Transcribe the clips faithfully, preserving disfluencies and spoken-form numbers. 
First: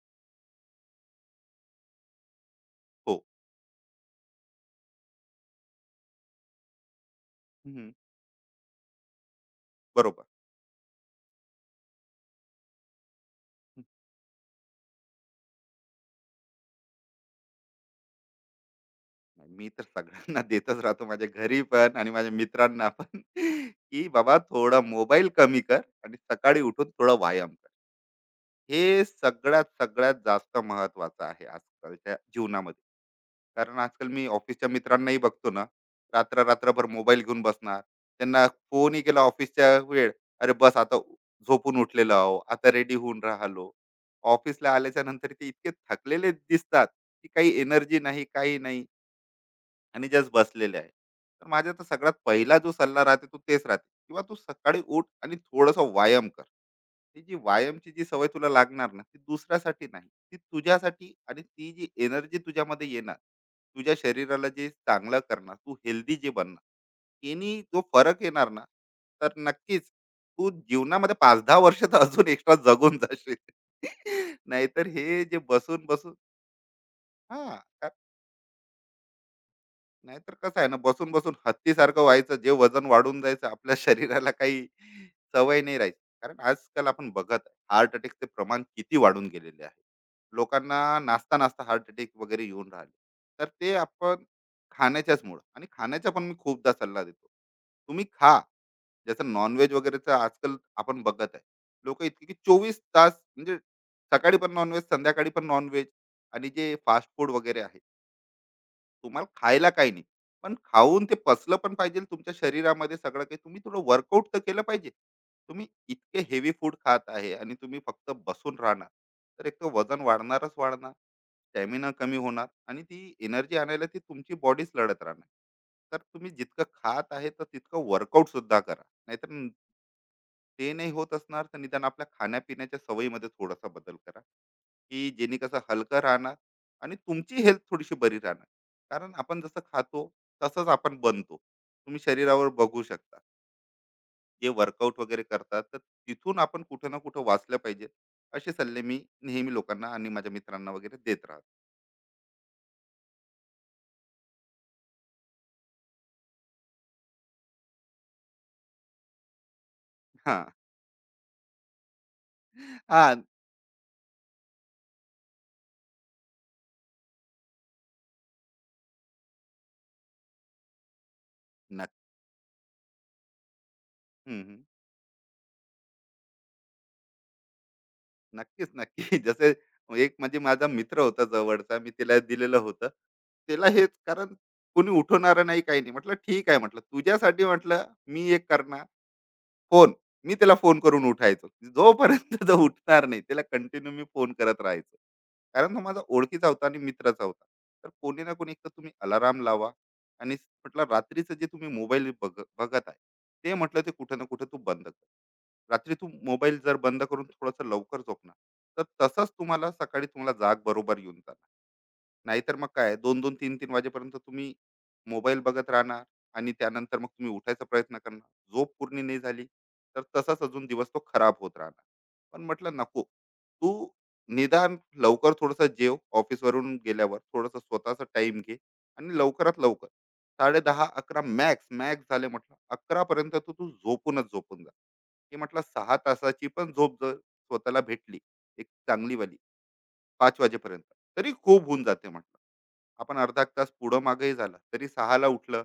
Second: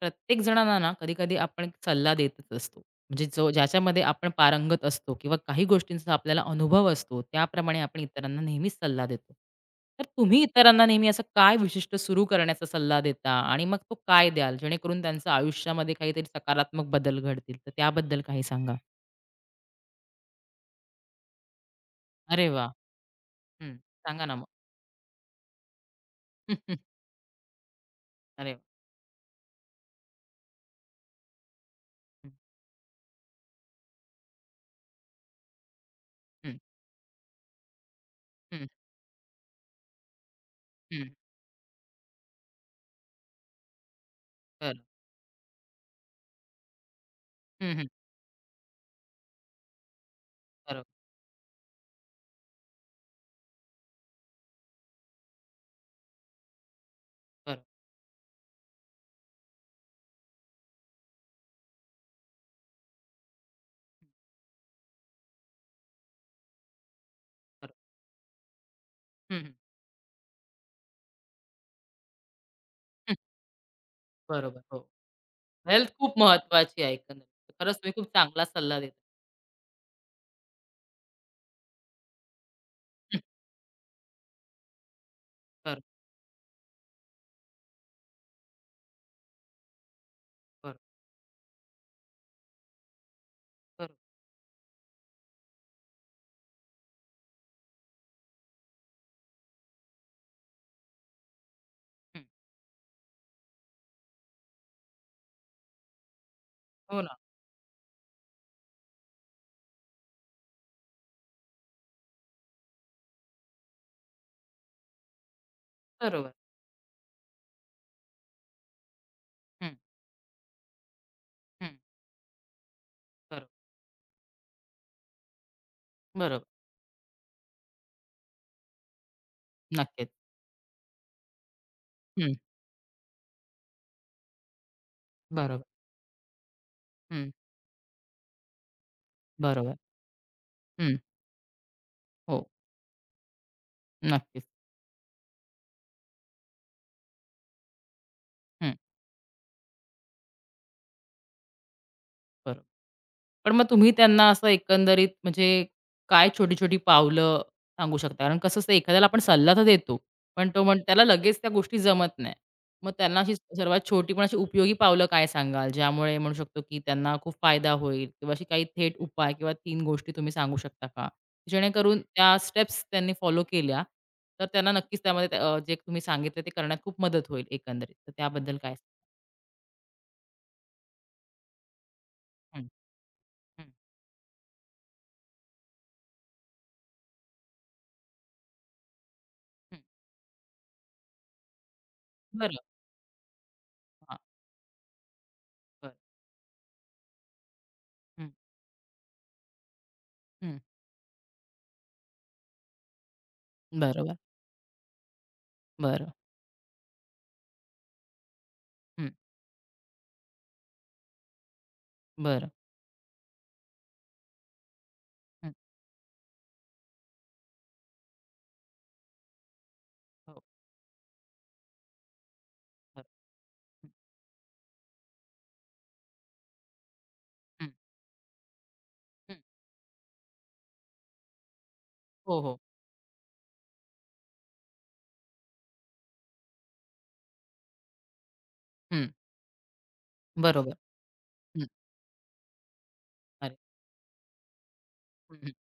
प्रत्येक जणांना ना कधी-कधी आपण एक सल्ला देतच असतो. हो. म्हणजे जो ज्याच्यामध्ये आपण पारंगत असतो किंवा काही गोष्टींचा आपल्याला अनुभव असतो, त्याप्रमाणे हं. आपण इतरांना नेहमीच सल्ला देतो. तर बरोबर. तुम्ही इतरांना नेहमी असं काय विशिष्ट सुरू करण्याचा सल्ला देता आणि मग हं. तो काय द्याल? जेणेकरून त्यांचं आयुष्यामध्ये काहीतरी सकारात्मक बदल घडतील. तर त्याबद्दल काही सांगा? मी तर सगळ्यांना देतच राहतो माझ्या घरी पण आणि माझ्या अरे वाह! मित्रांना पण, हं. की सांगा ना बाबा मग? थोडा मोबाईल कमी कर आणि सकाळी उठून थोडा व्यायाम कर. अरे वाह! हे सगळ्यात सगळ्यात जास्त महत्वाचं आहे आजकालच्या हं, जीवनामध्ये. कारण आजकाल मी ऑफिसच्या मित्रांनाही बघतो ना, रात्र हं, रात्रभर मोबाईल घेऊन बसणार. त्यांना हं, फोनही केला ऑफिसच्या वेळ, "अरे बस आता हं. झोपून उठलेलो आहो, आता रेडी होऊन राहिलो." ऑफिसला बरं. आल्याच्या नंतर ते इतके थकलेले दिसतात, की काही हं, हं. एनर्जी नाही, काही नाही आणि जस्ट बसलेले बरोबर, आहे. तर माझा तर सगळ्यात पहिला जो सल्ला राहते तो तेच राहते किंवा तू सकाळी उठ आणि थोडंसं व्यायाम कर. ती जी बरोबर. व्यायामची जी सवय तुला लागणार ना ती दुसऱ्यासाठी नाही ती तुझ्यासाठी, आणि ती जी एनर्जी तुझ्यामध्ये येणार, तुझ्या शरीराला जे चांगलं करणार, तू हेल्दी जे बनणार, यांनी बरोबर. जो फरक येणार ना, तर हं, हं. नक्कीच तू जीवनामध्ये पाच दहा वर्ष तर अजून एक्स्ट्रा जगून जाशील. बरोबर. हो. नाहीतर हे जे बसून हेल्थ खूप बसून. महत्वाची आहे एकंदरीत. खरंच हा, तुम्ही खूप चांगला सल्ला देता. नाहीतर कसं आहे ना, बसून बसून हत्तीसारखं व्हायचं, जे वजन हं, वाढून जायचं, आपल्या शरीराला काही सवय नाही बरोबर, राहायची. कारण आजकाल आपण बघत हार्ट अटॅकचे प्रमाण किती वाढून गेलेले आहे. बरोबर, लोकांना नाचता नाचता हार्ट अटॅक वगैरे येऊन राहिले. तर ते बरोबर. आपण खाण्याच्याच मुळे. आणि खाण्याचा पण मी खूपदा सल्ला देतो. तुम्ही खा, जसं नॉनव्हेज वगैरेचं आजकाल आपण बघत आहे, लोक हं, इतके की चोवीस तास म्हणजे सकाळी पण नॉनव्हेज, संध्याकाळी पण नॉनव्हेज, आणि जे हो फास्ट ना, फूड वगैरे आहे, तुम्हाला खायला काही नाही. पण खाऊन ते पचलं पण पाहिजे तुमच्या शरीरामध्ये. सगळं काही तुम्ही थोडं वर्कआउट तर केलं पाहिजे. तुम्ही इतके बरोबर. हेवी फूड खात आहे आणि तुम्ही फक्त बसून राहणार, तर एक तर हं, वजन वाढणारच वाढणार, हं, स्टॅमिना कमी होणार, आणि ती बरोबर, एनर्जी आणायला ती तुमची बॉडीच लढत राहणार. तर तुम्ही बरोबर. जितकं खात आहे, तर तितकं वर्कआउट सुद्धा करा. नाहीतर नक्कीच. ते नाही होत असणार, तर निदान आपल्या हं, खाण्यापिण्याच्या सवयीमध्ये थोडासा बदल करा, की जेणे कसं बरोबर. हलकं राहणार आणि हं, तुमची हेल्थ थोडीशी बरी राहणार. कारण आपण जसं बरोबर. खातो तसंच हं, आपण बनतो. तुम्ही हो, शरीरावर बघू शकता नक्कीच. जे वर्कआउट वगैरे करतात, तर तिथून आपण कुठं ना कुठं वाचलं पाहिजे. असे हं. सल्ले मी नेहमी लोकांना आणि माझ्या मित्रांना वगैरे देत राहतो. बरोबर. पण मग तुम्ही त्यांना असं एकंदरीत म्हणजे काय छोटी-छोटी पावलं सांगू शकता? कारण कसं असतं एखाद्याला आपण सल्ला तर देतो, हा. पण तो म्हण त्याला लगेच त्या गोष्टी जमत नाही. मग हा. त्यांना अशी सर्वात छोटी पण अशी उपयोगी पावलं काय सांगाल? ज्यामुळे म्हणू शकतो की त्यांना खूप फायदा होईल किंवा अशी काही थेट उपाय किंवा तीन गोष्टी तुम्ही सांगू शकता का? जेणेकरून त्या स्टेप्स त्यांनी फॉलो केल्या, तर नक्की. त्यांना नक्कीच त्यामध्ये अ, जे तुम्ही सांगितलं ते करण्यात खूप मदत होईल एकंदरीत. तर त्याबद्दल नक्कीच, काय? नक्की. जसे, एक म्हणजे माझा मित्र होता जवळचा, मी तिला दिलेलं हं, होतं. तिला हं, हेच कारण, कोणी उठवणारं नाही, काही नाही. म्हटलं, "ठीक आहे," म्हटलं, "तुझ्यासाठी," म्हटलं, "मी एक करणार." हं. फोन. मी त्याला फोन करून उठायचो. जोपर्यंत तो बरं. उठणार नाही त्याला कंटिन्यू मी हां, फोन करत राहायचो. कारण तो बरं. माझा ओळखीचा होता आणि मित्राचा होता. तर कोणी हं, ना कोणी एकतर तुम्ही अलाराम लावा, आणि हं. म्हटलं रात्रीचं जे तुम्ही मोबाईल बघ बघत आहे, ते म्हटलं ते बरोबर. कुठं ना कुठं तू बंद कर. रात्री तू बरं. मोबाईल जर बंद करून थोडंसं लवकर झोपणार, तर हं. तसंच तुम्हाला सकाळी तुम्हाला जाग बरोबर येऊन जाणार. बरं. नाहीतर मग काय दोन दोन, तीन तीन वाजेपर्यंत तुम्ही मोबाईल हं. बघत राहणार आणि त्यानंतर मग तुम्ही उठायचा प्रयत्न करणार. झोप पूर्ण नाही झाली तर तसाच हो. अजून दिवस तो खराब होत राहणार. पण म्हटलं नको बरं. तू, हं. निदान लवकर थोडंसं जेव, ऑफिसवरून गेल्यावर थोडंसं हं. स्वतःचा टाइम घे, आणि हं. लवकरात लवकर साडे दहा अकरा, मॅक्स मॅक्स झाले हो, म्हटलं हो. अकरा पर्यंत तू तू झोपूनच झोपून जा. हे म्हटलं सहा तासाची पण झोप जर स्वतःला भेटली एक हं. चांगली वाली, पाच बरोबर. वाजेपर्यंत, तरी खूप हं. होऊन जाते म्हटलं. आपण अर्धा एक अरे! तास पुढं मागेही झाला तरी सहाला हं, हं. उठलं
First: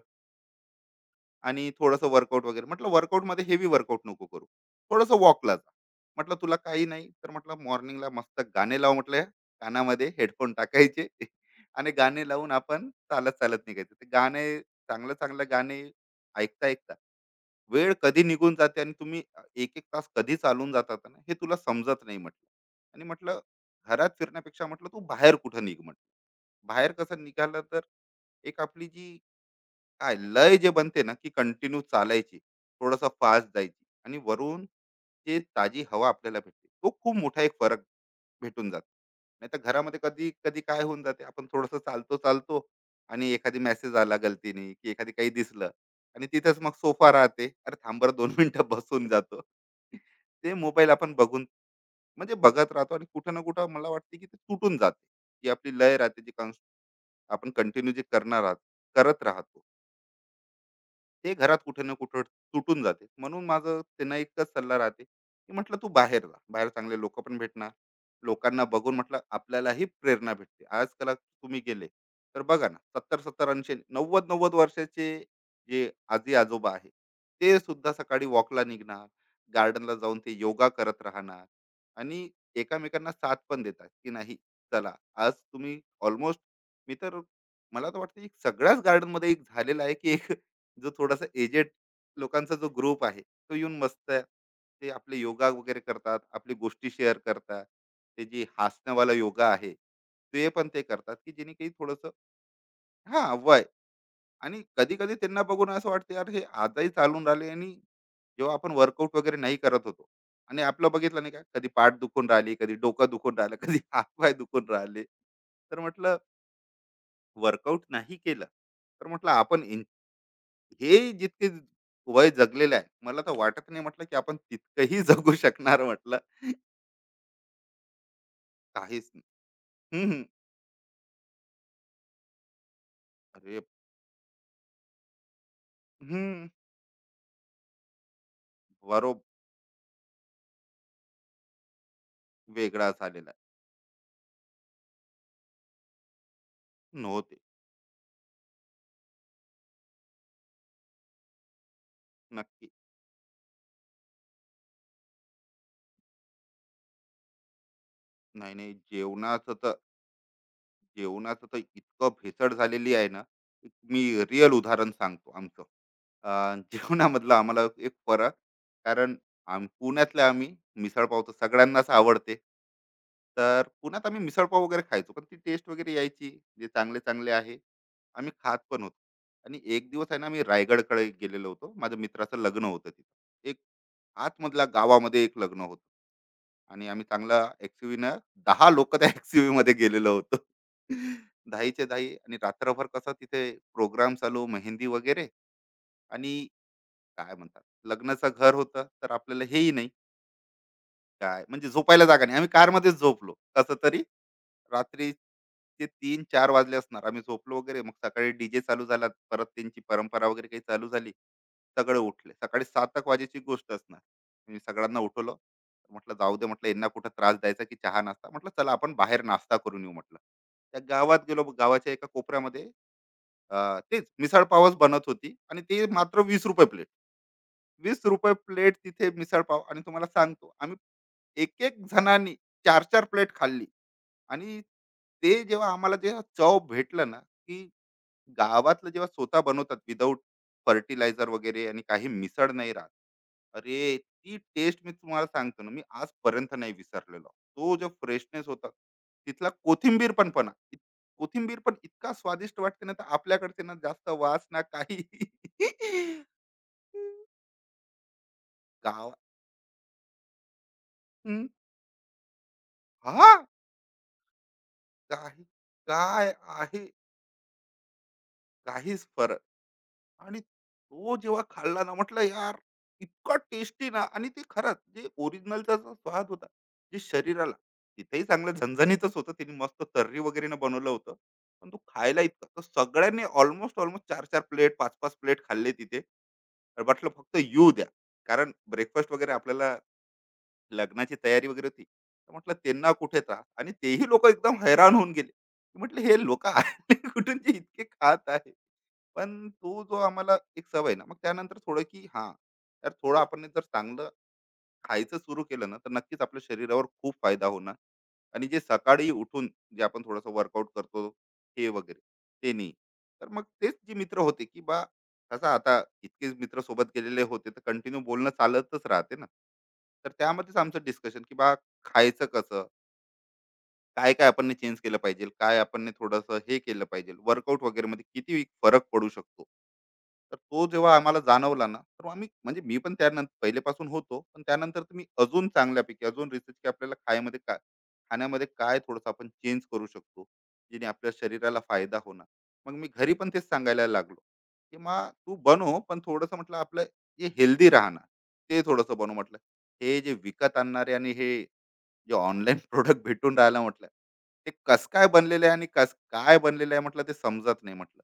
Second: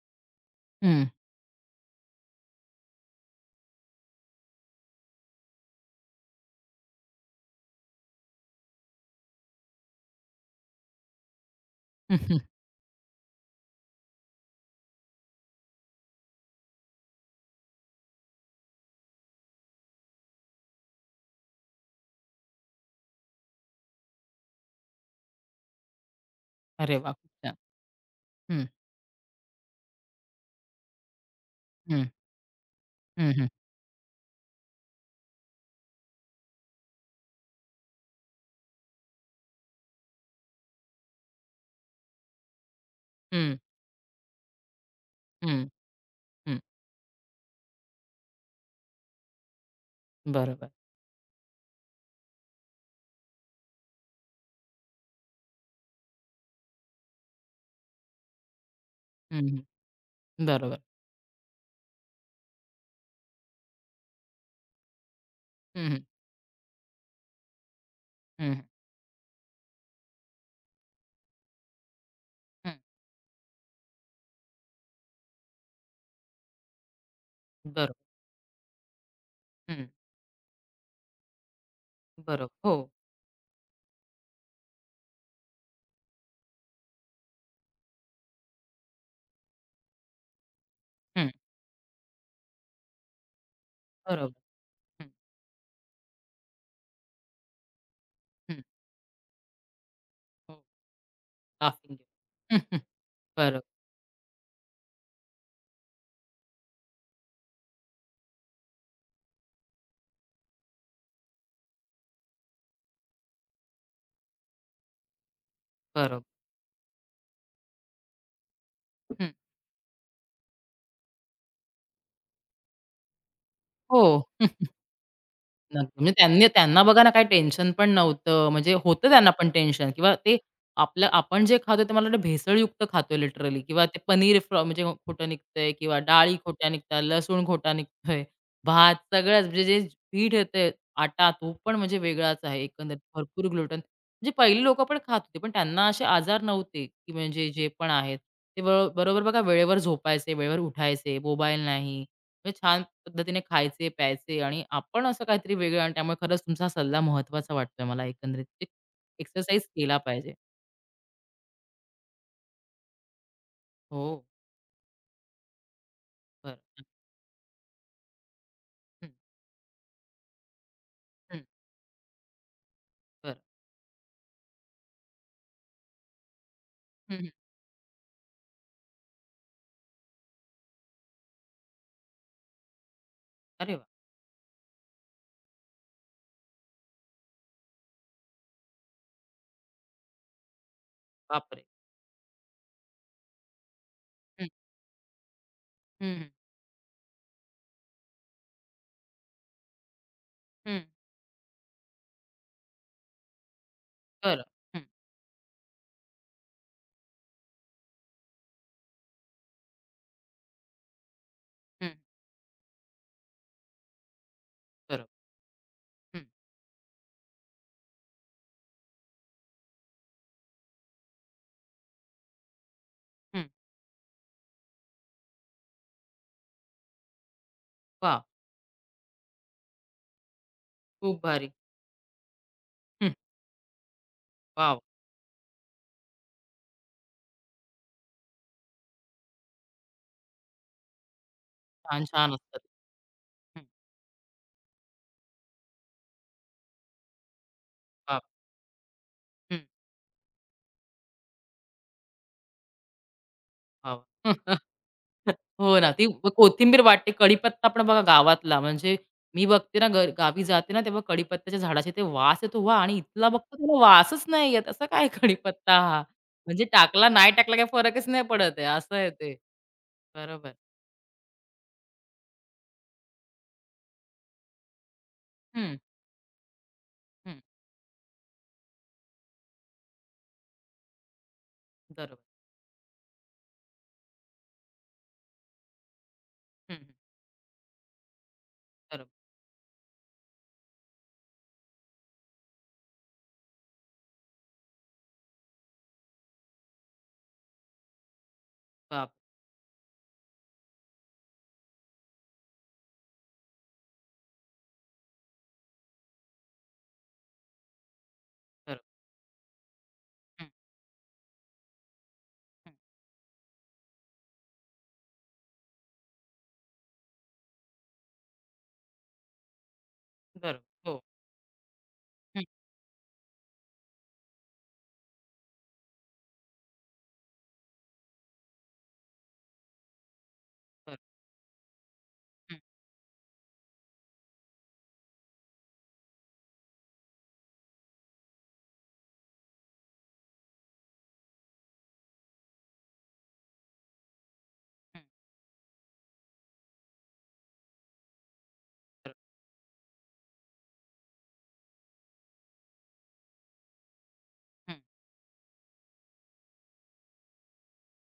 हं. आणि थोडंसं वर्कआउट वगैरे, म्हटलं वर्कआउटमध्ये हेवी वर्कआउट नको करू, थोडंसं वॉकला जा, म्हटलं तुला काही नाही तर म्हटलं मॉर्निंगला मस्त गाणे लाव, म्हटलं कानामध्ये हेडफोन टाकायचे आणि गाणे हं, लावून आपण चालत चालत निघायचं, ते गाणे चांगलं चांगलं गाणे ऐकता ऐकता वेळ कधी निघून जाते आणि तुम्ही एक एक तास कधी चालून जातात ना हे तुला समजत नाही म्हटलं. आणि म्हटलं घरात फिरण्यापेक्षा म्हटलं तू बाहेर कुठं निघ म्हटलं, बाहेर अरे वाह! कसं खूप छान. निघालं तर एक हं. आपली जी काय लय जे बनते ना, की कंटिन्यू हं. चालायची थोडासा हं, हं. फास्ट जायची, आणि वरून जे ताजी हवा आपल्याला भेटते, तो खूप मोठा एक फरक भेटून जातो. नाही तर घरामध्ये कधी कधी काय होऊन जाते, आपण थोडंसं चालतो चालतो आणि हं. एखादी मेसेज आला गलतीने की एखादी काही हं. दिसलं, आणि हं. तिथेच मग सोफा राहते, अरे थांबर दोन मिनिटं बसून जातो, ते बरोबर. मोबाईल आपण बघून म्हणजे बघत राहतो, आणि कुठं ना कुठं मला वाटते की ते तुटून जाते. जी आपली लय राहते, जी कॉन्स- आपण कंटिन्यू जे करणार आहात करत हं, राहतो, हं. बरोबर. ते घरात कुठे ना कुठं तुटून जाते. म्हणून माझं त्यांना एकच सल्ला राहते की म्हटलं तू हं. बाहेर जा, बाहेर चांगले लोक पण भेटणार, हं, हं. लोकांना बघून म्हटलं आपल्यालाही प्रेरणा भेटते. आजकाल तुम्ही गेले तर बघा ना, हं. सत्तर सत्तर ऐंशी नव्वद नव्वद वर्षाचे जे आजी आजोबा आहे, ते बरोबर. सुद्धा सकाळी वॉकला निघणार, हं. गार्डनला जाऊन ते योगा करत राहणार, आणि बरोबर. हो. एकामेकांना साथ पण देतात की नाही, चला आज तुम्ही ऑलमोस्ट, मी तर, मला तर वाटतं एक सगळ्याच garden मध्ये एक झालेलं आहे की एक जो थोडासा हं. एजेड लोकांचा जो ग्रुप आहे तो येऊन मस्त, बरोबर. ते हं. आपले योगा वगैरे करतात, आपली गोष्टी शेअर करतात. ते जी हं. हसण्यावाला योगा आहे ते हो. पण ते करतात, की जेणे काही लाफिंग. थोडस हा बरोबर. वय. आणि कधी कधी त्यांना बघून असं वाटतं यार, हे आजही चालून राहिले, आणि जेव्हा आपण वर्कआउट वगैरे नाही करत होतो आणि आपलं बघितलं नाही का, कधी पाठ दुखून राहिली, कधी डोकं दुखून राहिलं, कधी हातपाय दुखून राहिले, तर म्हटलं बरोबर. वर्कआउट नाही केलं. तर हं. म्हटलं आपण हे जितके वय जगलेलं आहे, मला तर वाटत नाही हो. म्हटलं की आपण तितकंही जगू शकणार नक्की. म्हणजे म्हटलं. त्यांनी त्यांना बघा ना काही टेन्शन पण नव्हतं. म्हणजे होतं काहीच नाही. त्यांना पण टेन्शन किंवा हम्म. ते आपलं आपण जे खातोय ते मला वाटतं भेसळयुक्त खातोय लिटरली अरे. किंवा ते पनीर फ्र म्हणजे खोटं निघतंय किंवा डाळी हम्म. खोट्या निघतात, लसूण खोटा निघतोय, भात बरो. सगळ्याच म्हणजे जे पीठ येतंय, आटा तो पण म्हणजे वेगळाच आहे वेगळा एकंदरीत झालेला आहे. भरपूर ग्लुटन. म्हणजे पहिली लोकं पण खात होती, पण त्यांना असे आजार नव्हते, की नव्हते. म्हणजे जे पण आहेत. ते ब बरोबर बघा वेळेवर झोपायचे, वेळेवर उठायचे, मोबाईल नाही. म्हणजे नक्की. छान पद्धतीने खायचे, प्यायचे आणि आपण असं काहीतरी वेगळं आणि त्यामुळे खरंच तुमचा सल्ला महत्त्वाचा वाटतोय मला एकंदरीत. नाही एक नाही, जेवणाचं एक्सरसाइज तर, केला पाहिजे. जेवणाचं तर इतकं भेसळ झालेली आहे ना. एक मी हो, रिअल उदाहरण सांगतो आमचं. बरं. अं, जेवणामधला आम्हाला एक फरक, हं, कारण आम पुण्यातल्या आम्ही मिसळ पाव तर हं, सगळ्यांनाच आवडते. बरं. तर पुण्यात आम्ही मिसळपाव वगैरे खायचो, पण ती टेस्ट वगैरे यायची, जे हं, हं. चांगले-चांगले आहे. आम्ही खात पण होतो. आणि एक दिवस आहे ना, मी रायगडकडे गेलेलो होतो. माझ्या मित्राचं लग्न होतं तिथं. एक अरे वाह! आतमधल्या गावामध्ये एक लग्न होतं. आणि आम्ही चांगला एक्स-यू-व्हीनं त्या एक्स यू गेलेलो होतो. बापरे! दहा च्या आणि रात्रभर कसं तिथे प्रोग्राम चालू, हं, मेहंदी वगैरे, हं, हं, आणि काय म्हणतात, लग्नाचं घर होतं, तर आपल्याला हेही नाही, हं. काय म्हणजे झोपायला जागा नाही. आम्ही कारमध्येच झोपलो कसं तरी. बरं. हं, रात्रीचे तीन चार वाजले असणार. आम्ही झोपलो वगैरे. मग सकाळी डीजे चालू झाला. परत त्यांची परंपरा वगैरे काही चालू झाली. हं. सगळे उठले. सकाळी सात वाजेची गोष्ट असणार. मी सगळ्यांना बरं. उठवलं. म्हटलं, हं, "जाऊ दे," म्हटलं, "यांना कुठं त्रास द्यायचा की चहा-नाश्ता." म्हटलं, "चला आपण बाहेर नाश्ता करून येऊ," म्हटलं. त्या गावात गेलो. गावाच्या एका कोपऱ्यामध्ये हं. अ, तेच मिसळ-पावच बनत होती, आणि ते मात्र ₹वीस रुपये प्लेट. वाह! ₹वीस रुपये प्लेट तिथे मिसळ-पाव, आणि तुम्हाला सांगतो आम्ही खूप भारी. एक-एक जणांनी चार चार हं, प्लेट खाल्ली. आणि वॉव! ते जेव्हा आम्हाला जेव्हा चव भेटलं ना, की गावातलं जेव्हा स्वतः बनवतात विदाऊट फर्टिलायझर वगैरे आणि छान, काही छान मिसळ असतात. नाही राहत. हं, अरे, ती टेस्ट मी तुम्हाला सांगतो ना, मी आजपर्यंत नाही विसरलेलो. तो जो वाह! फ्रेशनेस होता, तिथला हं, कोथिंबीर पण पणा, कोथिंबीर पण इतका स्वादिष्ट वाटते ना, तर आपल्याकडचे ना जास्त वाह! वास ना काही. हो ना. ती व- कोथिंबीर वाटते. कढीपत्ता पण बघा गावातला, म्हणजे गावात, मी बघते ना ग गावी जाते ना, तेव्हा हं, कढीपत्त्याच्या झाडाचे ते वास येतो वा आणि इथला हां, बघतो त्याला वासच नाही येत. असा काय काय, कढीपत्ता हा? काय म्हणजे आहे? टाकला नाही टाकला काही फरकच नाही पडत आहे. असं काहीच आहे ते. फरक. आणि बरोबर. तो जेव्हा खाल्ला ना म्हटलं यार, इतका टेस्टी ना, आणि ते खरंच जे ओरिजिनलचा हं, जो स्वाद होता, जे हं. शरीराला, तिथेही चांगलं झणझणीतच होतं, तिने मस्त तर्री वगैरे न बनवलं होतं, पण तो खायला बरोबर. इतका, तर सगळ्यांनी ऑलमोस्ट ऑलमोस्ट चार चार प्लेट, पाच पाच प्लेट खाल्ले तिथे. हं, तर हं. म्हटलं फक्त येऊ द्या, कारण बरोबर. ब्रेकफास्ट वगैरे आपल्याला लग्नाची तयारी वगैरे होती. तर म्हटलं त्यांना कुठे त्रास, आणि तेही लोक एकदम हैराण होऊन गेले. म्हटलं हे लोक आले कुठून जे इतके खात आहे. बाप पण तो जो आम्हाला एक सवय ना, मग त्यानंतर थोडं की हां, यार थोडं आपण जर चांगलं खायचं सुरू केलं ना, तर नक्कीच आपल्या शरीरावर खूप फायदा होणार, आणि जे बरोबर. सकाळी उठून जे आपण थोडंसं हं, वर्कआउट करतो हे वगैरे ते हं. नाही, तर मग तेच जे मित्र होते की बा, कसं आता इतकेच मित्र सोबत गेलेले होते, तर कंटिन्यू बोलणं चालतच राहते ना, तर त्यामध्येच बरोबर. आमचं हो. डिस्कशन की बा, खायचं हं, कसं, काय काय आपण चेंज केलं पाहिजे? काय आपण थोडंसं हे केलं पाहिजे? वर्कआउट वगैरेमध्ये किती फरक पडू शकतो? तर तो जेव्हा बरोबर. आम्हाला जाणवला ना, तर आम्ही, हं, म्हणजे मी पण त्यानंतर पहिलेपासून होतो. पण त्यानंतर तुम्ही अजून चांगल्यापैकी अजून रिसर्च की आपल्याला खायमध्ये काय, खाण्यामध्ये काय थोडंसं आपण चेंज करू शकतो, जेणे आपल्या शरीराला फायदा होणार. मग मी घरी पण तेच सांगायला लागलो, की हं. "मा तू बनव, पण थोडंसं" म्हटलं "आपलं जे हेल्दी राहणार, ते थोडंसं बनव" बरोबर. म्हटलं. "हे जे विकत आणणारे आणि हे जे ऑनलाईन प्रोडक्ट भेटून राहिला म्हटलं ते हं. कस काय बनलेलं आहे आणि कस काय बनलेलं आहे म्हटलं ते समजत नाही म्हटलं.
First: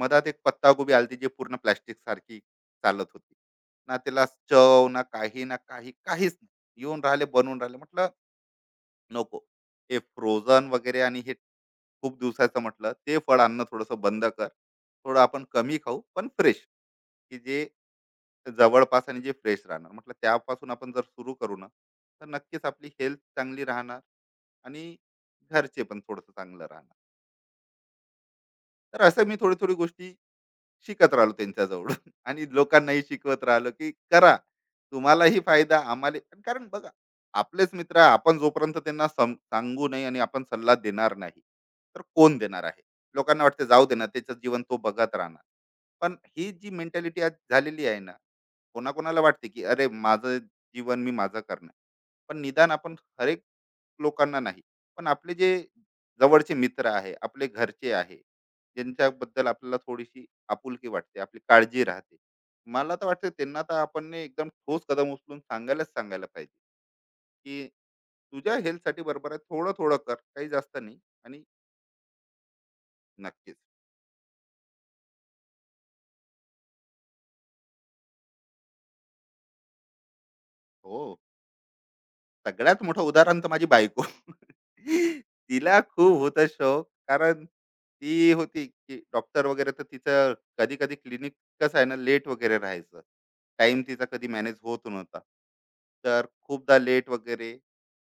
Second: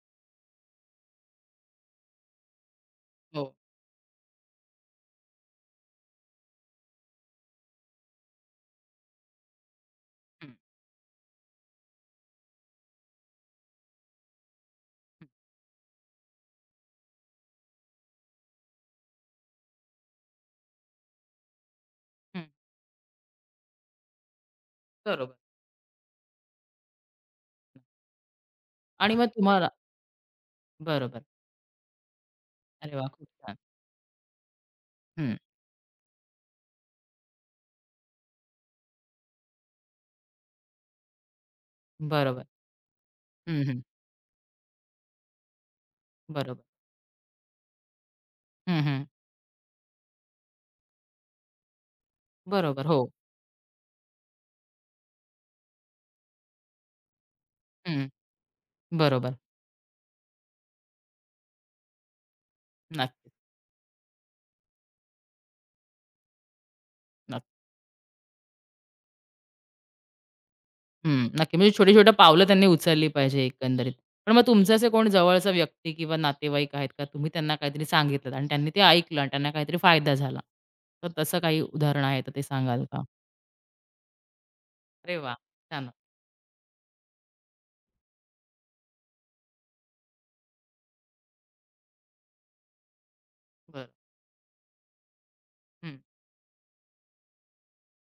मधात एक पत्ताकोबी आलती जे पूर्ण प्लॅस्टिक सारखी चालत होती हो. ना. त्याला चव ना काही ना काही काहीच नाही, येऊन राहिले बनून राहिले म्हटलं नको. हे हं, फ्रोझन वगैरे आणि हे खूप दिवसाचं म्हटलं ते फळ आणणं थोडंसं बंद कर, थोडं हं. आपण कमी खाऊ पण फ्रेश, की जे ते जवळपास आणि जे फ्रेश राहणार म्हटलं त्यापासून आपण जर सुरू करू ना, तर हं. नक्कीच आपली हेल्थ चांगली राहणार आणि बरोबर. घरचे पण थोडंसं चांगलं राहणार. तर आणि असं मग मी थोडी तुम्हाला थोडी गोष्टी शिकत बरोबर. राहिलो त्यांच्याजवळ आणि अरे लोकांनाही वाह! खूप शिकवत छान. राहिलो की करा, हं. तुम्हालाही फायदा आम्हाला. कारण बघा, आपलेच मित्र आहे, आपण जोपर्यंत त्यांना सम- सांगू नाही आणि आपण सल्ला देणार नाही तर कोण बरोबर. देणार आहे. लोकांना हं, वाटते हं. जाऊ दे ना त्याचं जीवन तो बघत राहणार, पण ही बरोबर. जी मेंटॅलिटी आज झालेली आहे ना, हं, हं. कोणाकोणाला वाटते की अरे माझं जीवन मी माझं करणार. पण निदान बरोबर. आपण हो. हरेक लोकांना नाही, पण आपले जे जवळचे मित्र आहे आपले घरचे हं. आहे, बरोबर. ज्यांच्याबद्दल आपल्याला थोडीशी आपुलकी वाटते आपली काळजी राहते, मला तर वाटतं नक्कीच, त्यांना तर आपण ने एकदम ठोस कदम उचलून सांगायलाच सांगायला पाहिजे, नक्की. की तुझ्या हेल्थसाठी बरोबर आहे थोडं थोडं कर, काही जास्त नाही. हं. आणि नक्की. म्हणजे छोटी-छोटी पावलं त्यांनी उचलली पाहिजे नक्कीच एकंदरीत. पण मग तुमचे असे कोण जवळचा व्यक्ती किंवा नातेवाईक आहेत का? तुम्ही त्यांना काहीतरी सांगितलत आणि त्यांनी ते ऐकलं आणि त्यांना काहीतरी फायदा झाला. हो, तर तसं काही उदाहरण आहे तर ते सगळ्यात सांगाल का? मोठं उदाहरण तर माझी बायको. अरे वाह! तिला छान. खूप होता शौक. कारण ती होती, की डॉक्टर वगैरे, तर तिचं कधी-कधी क्लिनिक कसं आहे ना, लेट वगैरे राहायचं. टाइम बरं. तिचा कधी मॅनेज होत नव्हता. हं, तर खूपदा लेट वगैरे,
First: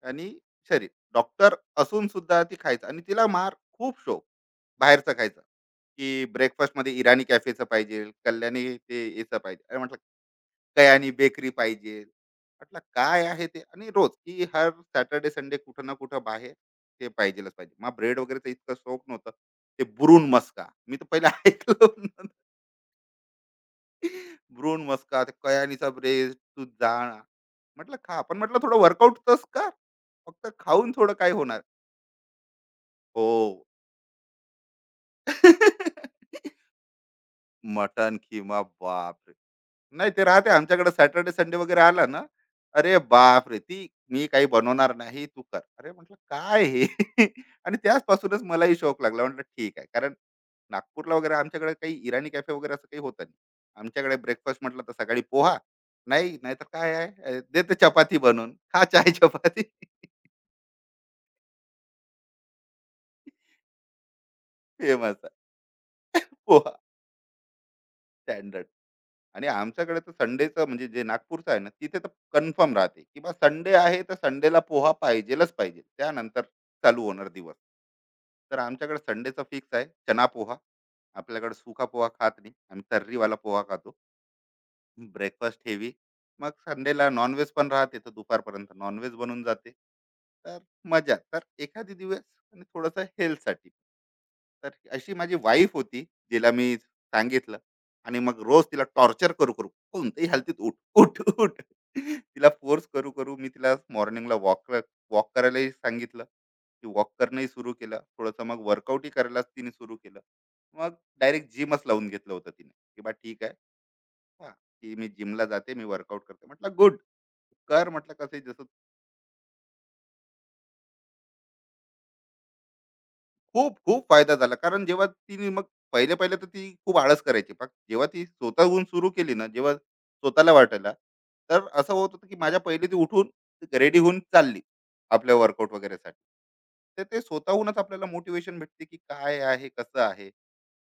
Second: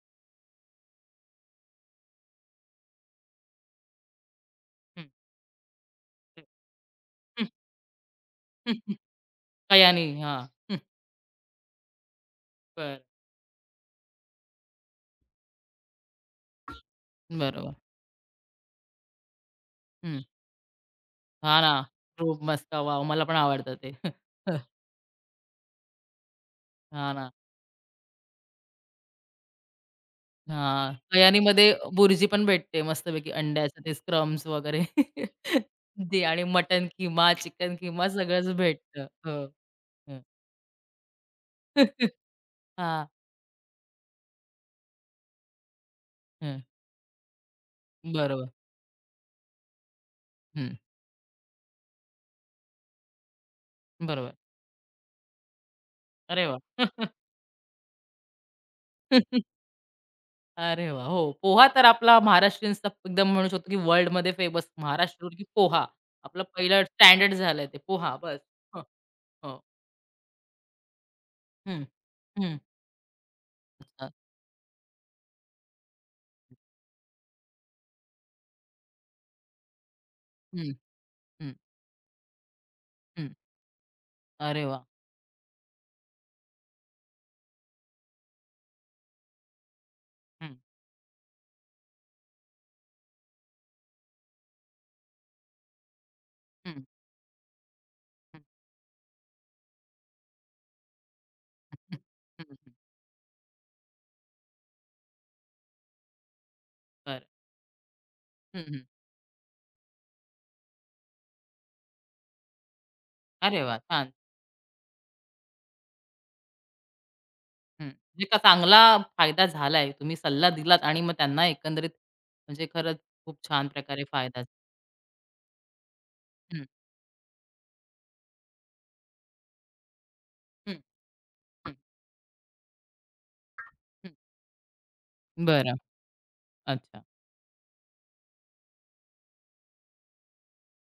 आणि शरीर, डॉक्टर असून सुद्धा ती खायचं आणि तिला मार खूप शौक हं, बाहेरचं खायचं, की हं, ब्रेकफास्टमध्ये इराणी हं, कॅफेचं पाहिजे, कल्याणी हं, हं. ते याचं पाहिजे. अरे म्हटलं, कयानी. हां. हं. कयानी बेकरी पाहिजे. म्हटलं बरं. काय आहे ते, आणि रोज की हर सॅटर्डे संडे कुठं ना कुठं बाहेर ते पाहिजेलच बरोबर. पाहिजे. मग ब्रेड वगैरेचं इतकं शौक नव्हतं, ते हं. ब्रून मस्का मी तर पहिला हां ना. ऐकलं होतं. खूप मस्त. वॉव! मला पण आवडतं ते. ब्रून मस्का ते कयानीचा ब्रेड तू जाण. हां ना. म्हटलं खा, पण म्हटलं थोडं वर्कआउट तस कर, फक्त हां, खाऊन थोडं काय होणार. कयानीमध्ये बुर्जी पण भेटते हो. मस्तपैकी अंड्याचं ते स्क्रम्स वगैरे ते आणि mutton keema, chicken keema mutton सगळंच किमा भेटतं. बाप, हो. नाही हं. ते राहते आमच्याकडे सॅटर्डे संडे वगैरे आला ना, "अरे हां. बाप रे! ती मी काही बनवणार नाही, तू कर." अरे म्हटलं, हं. "काय हे?" आणि त्याचपासूनच बरोबर. मलाही शौक लागला. म्हटलं, "ठीक आहे." कारण हं. नागपूरला वगैरे आमच्याकडे काही इराणी कॅफे वगैरे असं काही होतं नाही. आमच्याकडे बरोबर. ब्रेकफास्ट म्हटलं तर सकाळी पोहा, नाही अरे वाह! नाहीतर काय आहे, अ, "दे ते चपाती बनवून, खा चहा चपाती." अरे वाह! हो, पोहा तर आपला महाराष्ट्रीयन्सचा एकदम म्हणू शकतो, की वर्ल्डमध्ये फेमस फेमस महाराष्ट्र की आहे. पोहा. आपलं पोहा पहिलं स्टँडर्ड झालंय ते पोहा बस. स्टँडर्ड. हो, आणि हो. आमच्याकडे तर संडेचं म्हणजे जे नागपूरचं आहे ना, हं. तिथे तर हं. कन्फर्म राहते की बा संडे आहे अच्छा. तर संडेला पोहा पाहिजेलच पाहिजे, त्यानंतर चालू होणार दिवस. तर आमच्याकडे संडेचं फिक्स आहे चना पोहा, हं, हं, आपल्याकडे सुका पोहा खात नाही, आम्ही हं. तर्रीवाला पोहा खातो. अरे वाह! ब्रेकफास्ट हेवी, मग संडेला नॉनव्हेज पण राहते, तर दुपारपर्यंत नॉनव्हेज बनून जाते. तर मजा तर एखादी दिवस, आणि थोडंसं हेल्थसाठी, तर अशी माझी वाईफ होती जिला मी हं, सांगितलं. आणि हं. मग रोज तिला टॉर्चर करू करू कोणत्याही हालतीत उठ उठ उठ, हं, हं, तिला हं. फोर्स करू करू मी तिला मॉर्निंगला वॉक वॉक करायलाही सांगितलं, की वॉक बरं. करणंही सुरू केलं थोडंसं, मग हं, हं. वर्कआउटही करायलाच तिने सुरू केलं. मग डायरेक्ट जिमच लावून घेतलं होतं तिने, की बा ठीक आहे, अरे वाह! छान. हा, की मी जिमला जाते मी वर्कआउट करते, म्हटलं गुड, हं. कर म्हणजे म्हटलं का कसं जसं. चांगला फायदा झालाय. तुम्ही सल्ला दिलात आणि मग त्यांना एकंदरीत म्हणजे खरंच खूप छान खूप प्रकारे खूप फायदा फायदा झाला, कारण जेव्हा तिने मग पहिले पहिले तर हं, ती खूप आळस करायची, पण जेव्हा ती स्वतःहून सुरू केली ना, जेव्हा स्वतःला हं, वाटायला, तर हं, असं होत होतं की माझ्या पहिले ती उठून रेडी हं. होऊन चालली आपल्या वर्कआउट बरं. वगैरेसाठी. तर अच्छा. ते स्वतःहूनच आपल्याला मोटिवेशन भेटते, की काय आहे कसं आहे,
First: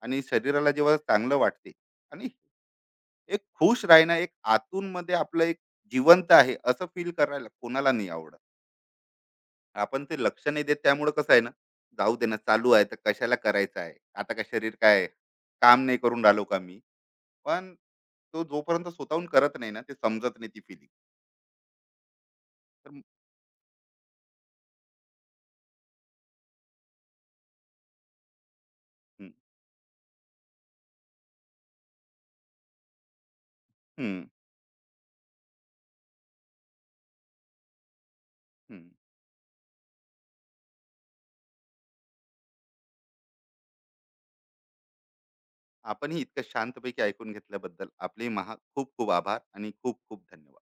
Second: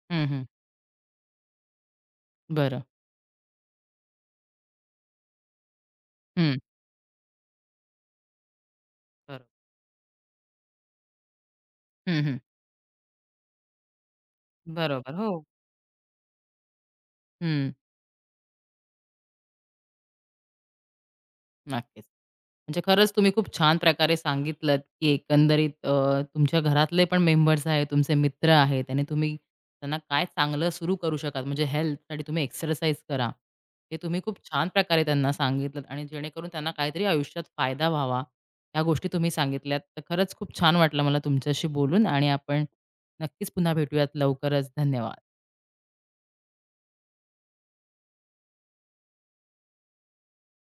आणि हं, हं. शरीराला जेव्हा चांगलं वाटते, आणि बरं. एक खुश राहणं, एक आतून मध्ये आपलं एक जिवंत आहे हं. असं फील करायला कोणाला नाही आवडत. बरोबर. आपण ते लक्ष नाही देत, त्यामुळे कसं आहे ना, जाऊ हं, दे ना हं. चालू आहे तर कशाला करायचं आहे, आता काय शरीर काय आहे? बरोबर. हो. काम नाही करून राहिलो का मी? हं. पण तो जोपर्यंत स्वतःहून करत नाही ना ते समजत नाही ती फिलिंग. नक्कीच. म्हणजे तर म- खरंच तुम्ही खूप छान प्रकारे सांगितलंत, की एकंदरीत अ, तुमच्या घरातले पण मेंबर्स आहेत, तुमचे मित्र आहेत आणि हम्म. तुम्ही त्यांना काय चांगलं सुरू करू शकाल, म्हणजे हेल्थसाठी तुम्ही एक्सरसाइज करा. हे तुम्ही हम्म, खूप छान प्रकारे त्यांना सांगितलंत आणि जेणेकरून त्यांना काहीतरी आयुष्यात फायदा व्हावा, ह्या हम्म. गोष्टी तुम्ही सांगितल्यात. तर खरंच खूप छान वाटलं मला तुमच्याशी बोलून आणि आपण नक्कीच पुन्हा भेटूयात लवकरच. धन्यवाद. आपणही इतकं शांतपैकी ऐकून घेतल्याबद्दल आपले महा खूप खूप आभार आणि खूप खूप धन्यवाद.